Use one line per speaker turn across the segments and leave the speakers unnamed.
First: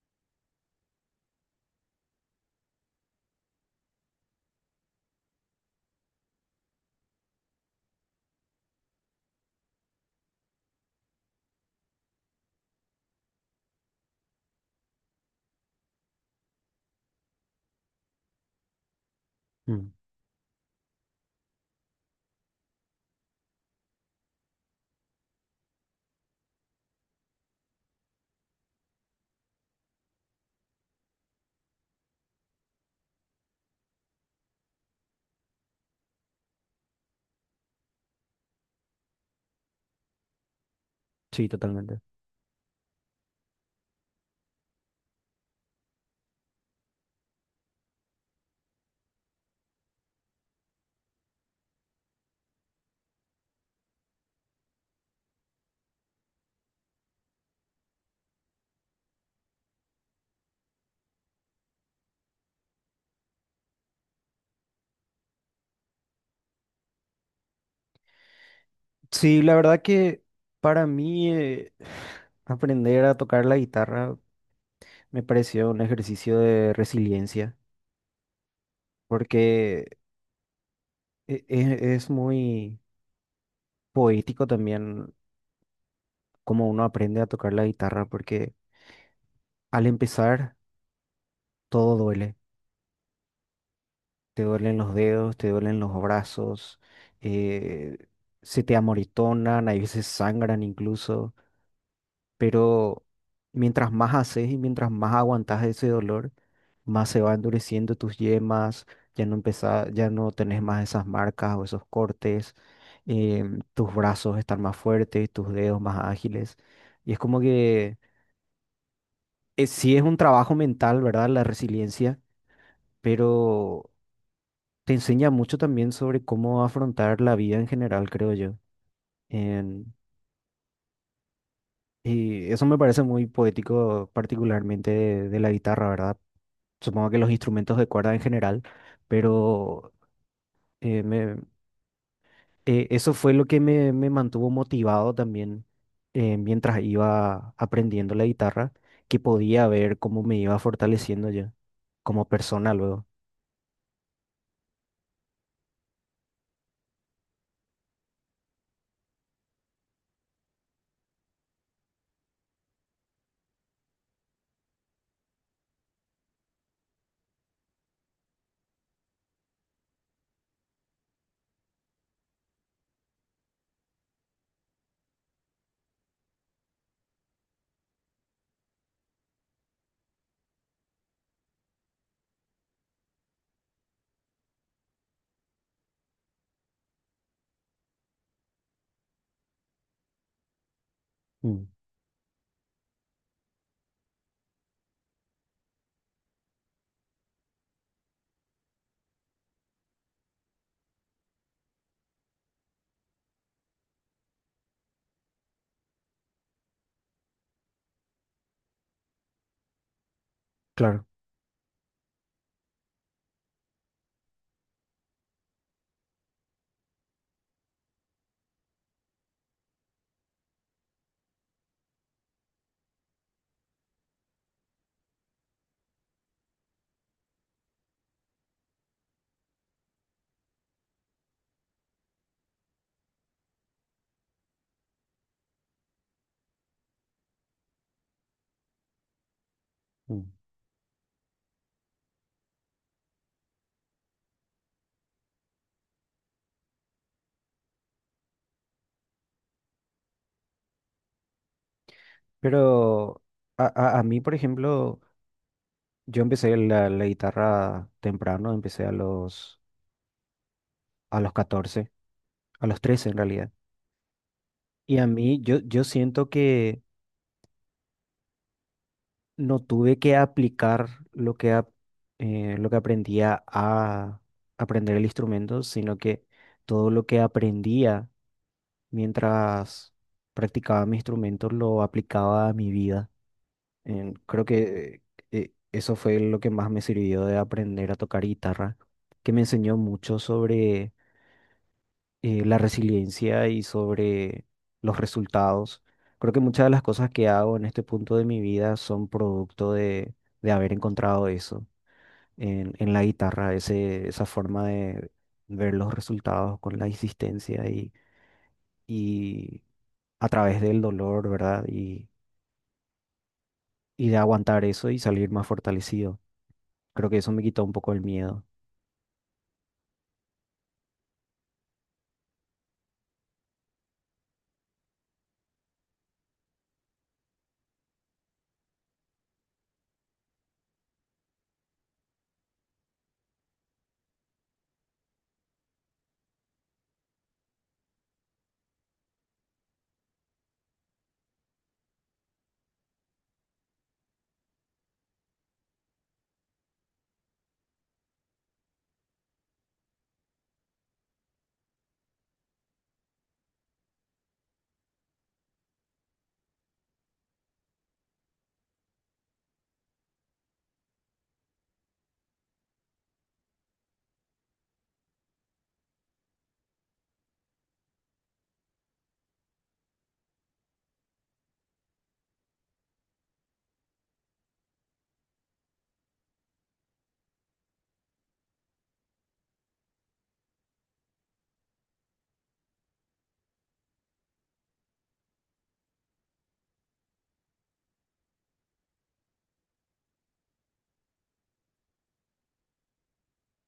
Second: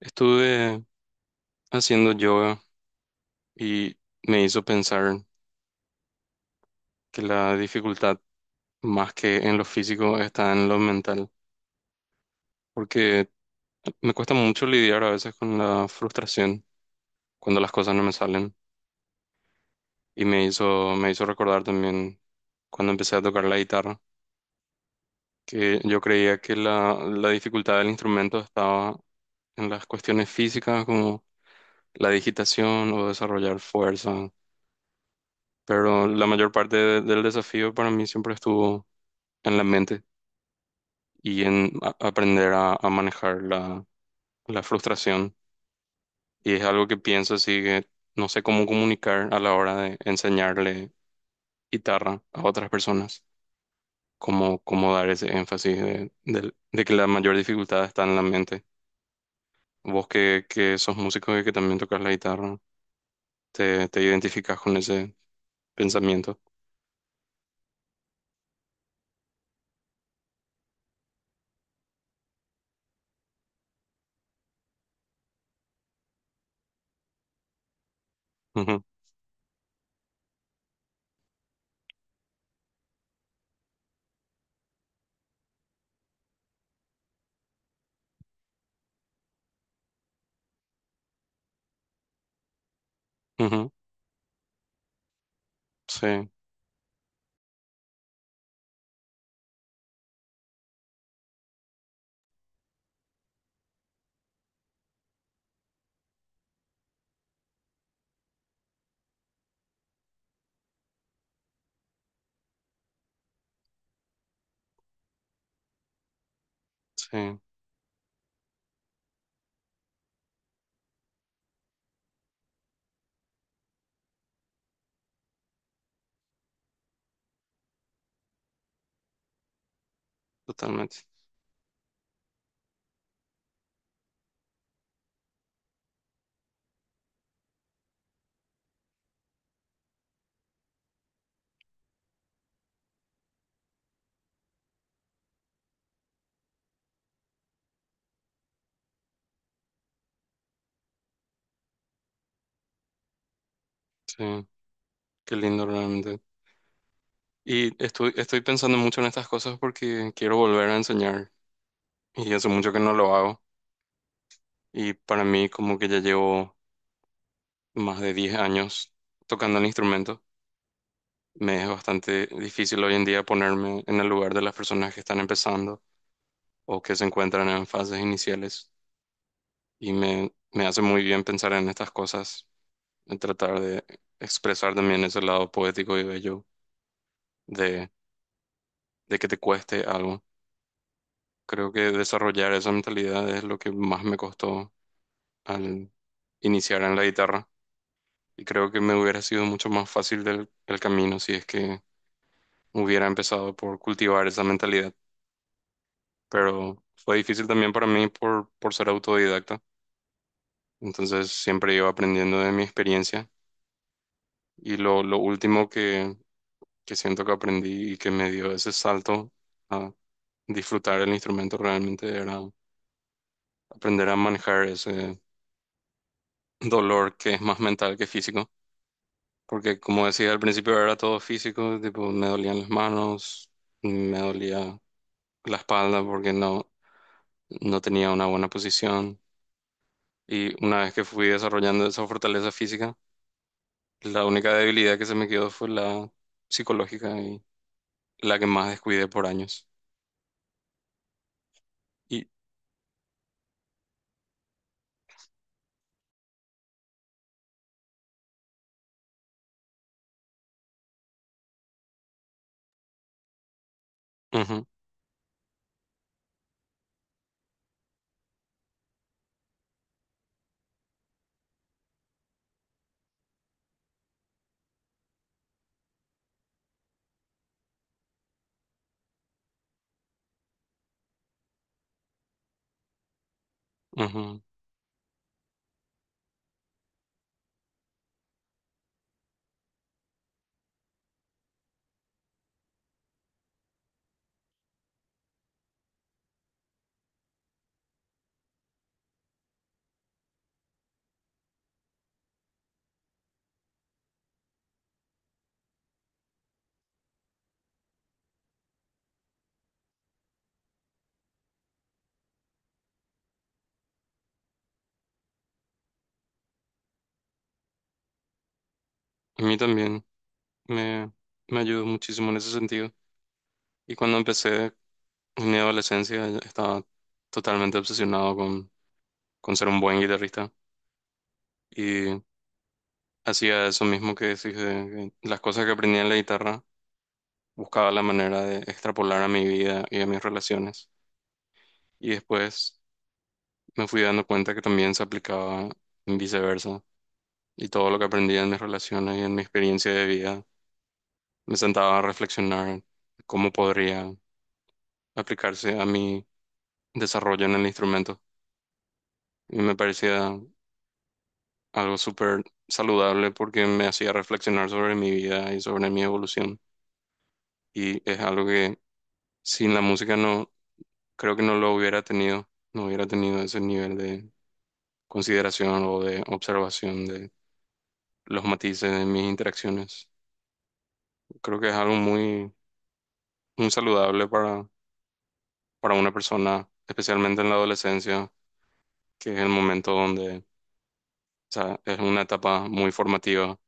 Estuve haciendo yoga y me hizo pensar que la dificultad más que en lo físico está en lo mental, porque me cuesta mucho lidiar a veces con la frustración cuando las cosas no me salen
Mm,
y me hizo recordar también cuando empecé a tocar la guitarra, que yo creía que la dificultad del instrumento estaba en las cuestiones físicas como la digitación o desarrollar fuerza, pero la mayor parte del desafío para mí siempre estuvo en la mente y
sí,
en a-
totalmente.
aprender a manejar la frustración. Y es algo que pienso así que no sé cómo comunicar a la hora de enseñarle guitarra a otras personas, cómo dar ese énfasis de que la mayor dificultad está en la mente. Vos que sos músico y que también tocas la guitarra, te identificas con ese pensamiento.
Sí, la verdad que para mí aprender a tocar la guitarra me pareció un ejercicio de resiliencia, porque es muy poético también cómo uno aprende a tocar la guitarra, porque al empezar todo duele.
Ujú, ujú.
Te duelen los dedos, te duelen los
Sí,
brazos, eh, se te amoritonan, hay veces sangran incluso. Pero mientras más haces y mientras más aguantas ese dolor, más se va endureciendo tus yemas, ya no tenés más esas marcas o esos cortes, tus brazos están más fuertes, tus dedos más ágiles. Y es
sí,
como que es, sí es un trabajo mental, ¿verdad? La resiliencia, pero te enseña mucho también sobre cómo afrontar la vida en general, creo yo. En-
totalmente.
y eso me parece muy poético, particularmente de la guitarra, ¿verdad? Supongo que los instrumentos de cuerda en general, pero eh, me- eso fue lo que me mantuvo motivado también mientras iba aprendiendo la guitarra, que podía ver cómo me iba fortaleciendo yo como persona luego.
Sí, qué lindo realmente. Y estoy pensando mucho en estas cosas porque quiero volver a enseñar y hace mucho que no lo hago. Y para mí como que ya llevo más de 10 años tocando el instrumento. Me es bastante difícil hoy en día ponerme en el lugar de las personas que están empezando o que se encuentran en fases iniciales. Y me hace muy bien pensar en estas cosas, en tratar de expresar también ese lado poético y bello de, de que te cueste algo.
Mm.
Creo que desarrollar esa mentalidad es lo que más me costó al iniciar en la guitarra. Y creo que me hubiera sido mucho más fácil el camino si es que hubiera empezado por cultivar esa mentalidad. Pero fue difícil también para mí por ser autodidacta.
Claro.
Entonces siempre iba aprendiendo de mi experiencia. Y lo último que siento que aprendí y que me dio ese salto a disfrutar el instrumento realmente era aprender a manejar ese dolor que es más mental que físico. Porque como decía al principio era todo físico, tipo me dolían las manos, me dolía la espalda porque no, no tenía una buena posición.
Mm.
Y una vez que fui desarrollando esa fortaleza física, la única debilidad que se me quedó fue la psicológica y la que más descuidé por años. Y
Pero a, a mí, por ejemplo, yo empecé la guitarra temprano, empecé a los catorce, a los 13 en realidad.
ujú,
Y a mí, yo siento que no tuve que aplicar lo que aprendía a aprender el instrumento, sino que todo lo que aprendía mientras practicaba mi instrumento lo aplicaba a mi vida.
ujú.
Creo que eso fue lo que más me sirvió de aprender a tocar guitarra, que me enseñó mucho sobre la resiliencia y sobre los resultados. Creo que muchas de las cosas que hago en este punto de mi vida son producto de haber encontrado eso en la guitarra, ese, esa forma de ver los resultados con la insistencia y a través del dolor, ¿verdad? Y de aguantar eso y salir más fortalecido. Creo que eso me quitó un poco el miedo.
A mí también me, me ayudó muchísimo en ese sentido. Y cuando empecé en mi adolescencia estaba totalmente obsesionado con ser un buen guitarrista. Y hacía eso mismo que decís, de las cosas que aprendí en la guitarra, buscaba la manera de extrapolar a mi vida y a mis relaciones. Y después me fui dando cuenta que también se aplicaba en viceversa. Y todo lo que aprendí en mis relaciones y en mi experiencia de vida, me sentaba a reflexionar cómo podría aplicarse a mi desarrollo en el instrumento. Y me parecía algo súper saludable porque me hacía reflexionar sobre mi vida y sobre mi evolución. Y es algo que sin la música creo que no lo hubiera tenido, no hubiera tenido ese nivel de consideración o de observación de los matices de mis interacciones. Creo que es algo muy saludable para una persona, especialmente en la adolescencia, que es el momento donde, o sea, es una etapa muy formativa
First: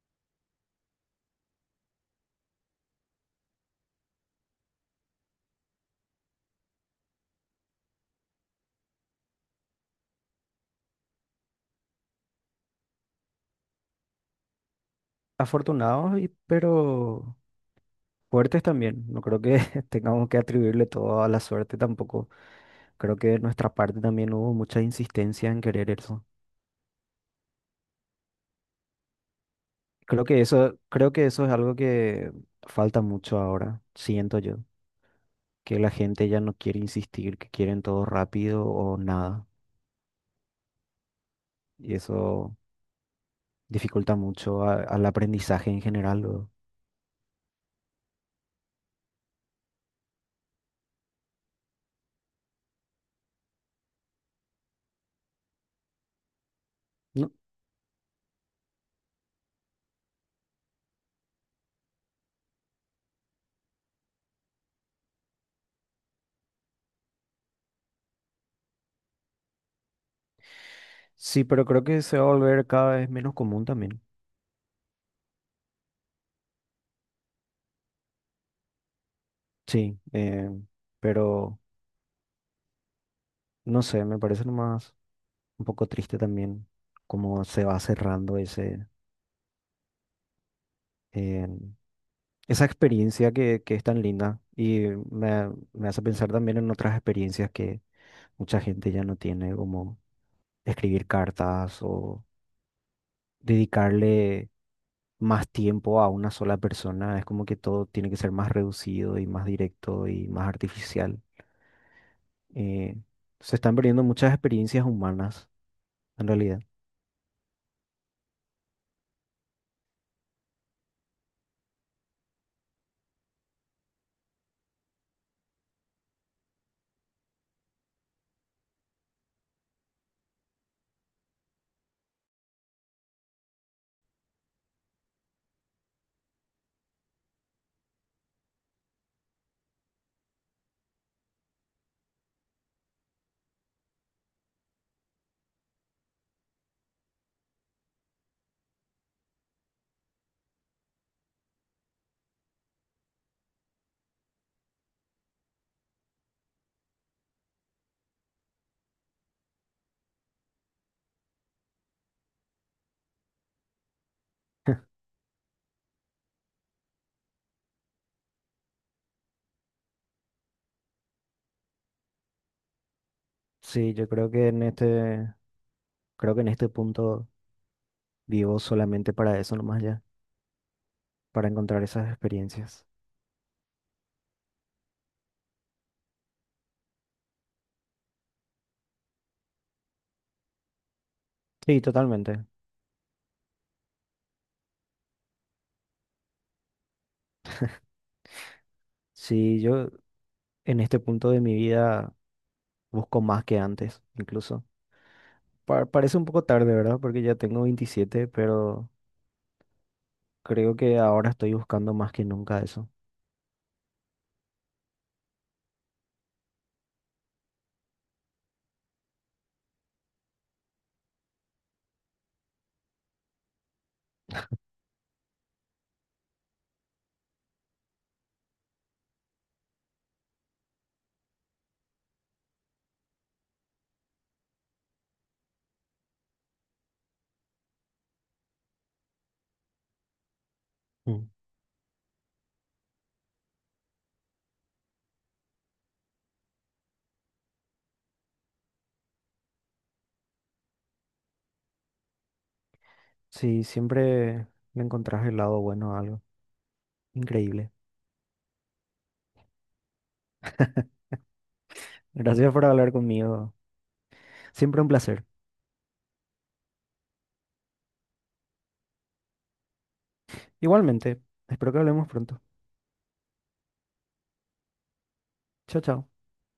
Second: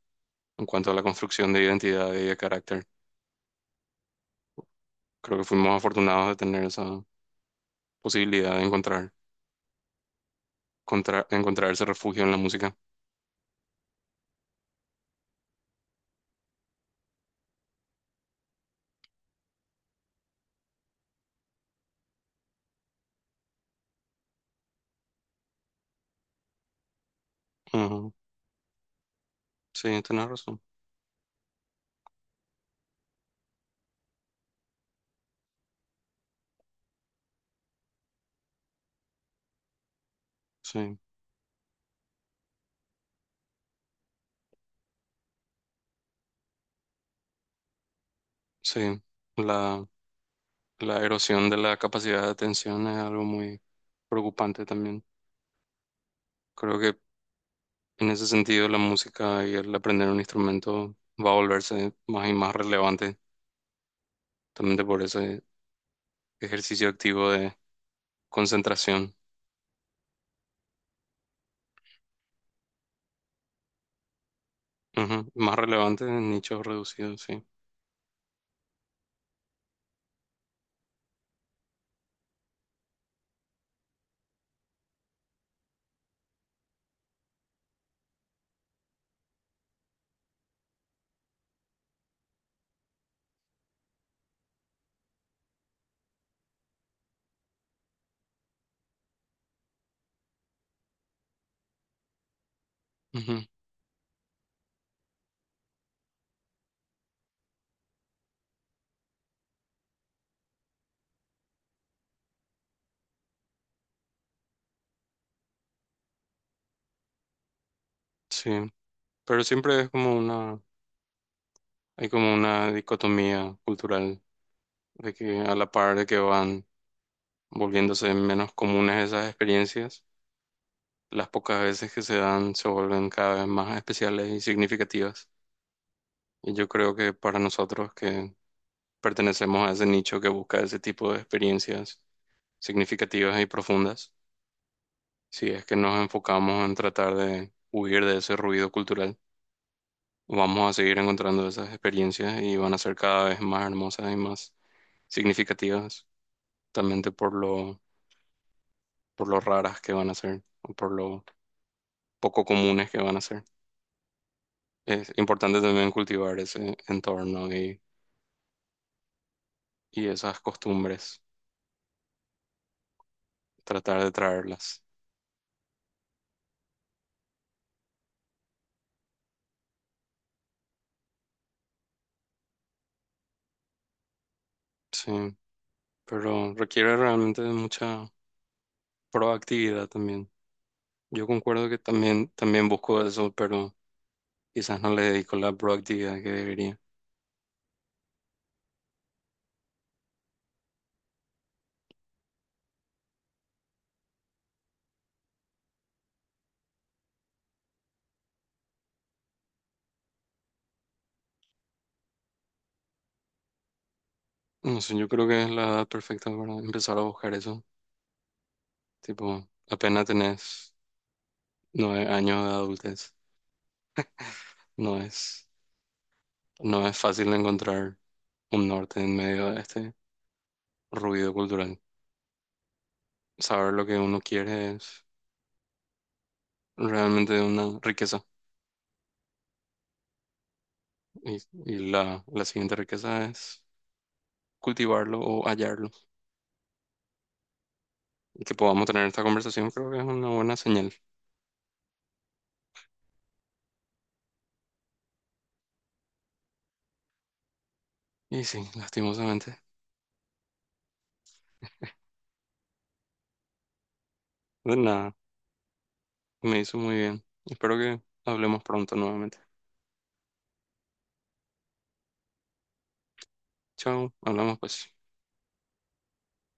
en cuanto a la construcción de identidad y de carácter. Creo que fuimos afortunados de tener esa posibilidad de encontrar, encontrar ese refugio en la música.
Afortunado, pero fuertes también, no creo que tengamos que atribuirle todo a la suerte tampoco. Creo que de nuestra parte también hubo mucha insistencia en querer eso.
Ujú. Sí, tenés razón.
Creo que eso es algo que falta mucho ahora, siento yo, que la gente ya no quiere insistir, que quieren todo rápido o nada.
Sí,
Y eso dificulta mucho al aprendizaje en general luego.
sí. La, la erosión de la capacidad de atención es algo muy preocupante también. Creo que
No,
en ese sentido la música y el aprender un instrumento va a volverse más y más relevante, también por ese ejercicio activo de concentración.
sí, pero creo que se va a volver cada vez menos común también.
Ujú. Más relevante en nichos reducidos, sí.
Sí, pero no sé, me parece nomás un poco triste también cómo se va cerrando ese, eh, esa experiencia que es tan linda y me hace pensar también en otras experiencias que mucha gente ya no tiene, como escribir cartas o
Ujú.
dedicarle más tiempo a una sola persona. Es como que todo tiene que ser más reducido y más directo y más artificial. Eh, se están perdiendo muchas experiencias humanas, en realidad.
Sí, pero siempre es como hay como una dicotomía cultural de que a la par de que van volviéndose menos comunes esas experiencias, las pocas veces que se dan se vuelven cada vez más especiales y significativas. Y yo creo que para nosotros que pertenecemos a ese nicho que busca ese tipo de experiencias significativas y profundas, si es que nos enfocamos en tratar de huir de ese ruido cultural, vamos a seguir encontrando esas experiencias y van a ser cada vez más hermosas y más significativas, justamente por por lo raras que van a ser o por lo poco comunes que van a ser. Es importante también cultivar ese entorno y esas costumbres,
Sí,
tratar
yo
de
creo que
traerlas.
creo que en este punto, vivo solamente para eso nomás ya, para encontrar esas experiencias.
Sí, pero requiere realmente de mucha proactividad también. Yo concuerdo que
Sí, totalmente.
también busco eso, pero quizás no le dedico la proactividad que debería.
Sí, yo en este punto de mi vida busco más que antes, incluso. Parece un poco tarde, ¿verdad? Porque ya tengo 27, pero creo que ahora estoy buscando más que nunca eso.
No sé, yo creo que es la edad perfecta para empezar a buscar eso. Tipo, apenas tenés 9 años de adultez, no es, no es fácil encontrar un norte en medio de este ruido cultural. Saber lo que uno quiere es realmente una riqueza.
Mm.
Y, y la siguiente riqueza es cultivarlo o hallarlo. Y que podamos tener esta conversación creo que es una buena señal.
Sí, siempre me encontrás el lado bueno a algo. Increíble.
Y sí, lastimosamente.
Gracias por hablar conmigo.
De
Siempre un
nada,
placer.
me hizo muy bien. Espero que hablemos pronto nuevamente.
Igualmente, espero que hablemos pronto.
Chao, hablamos pues.
Chao, chao.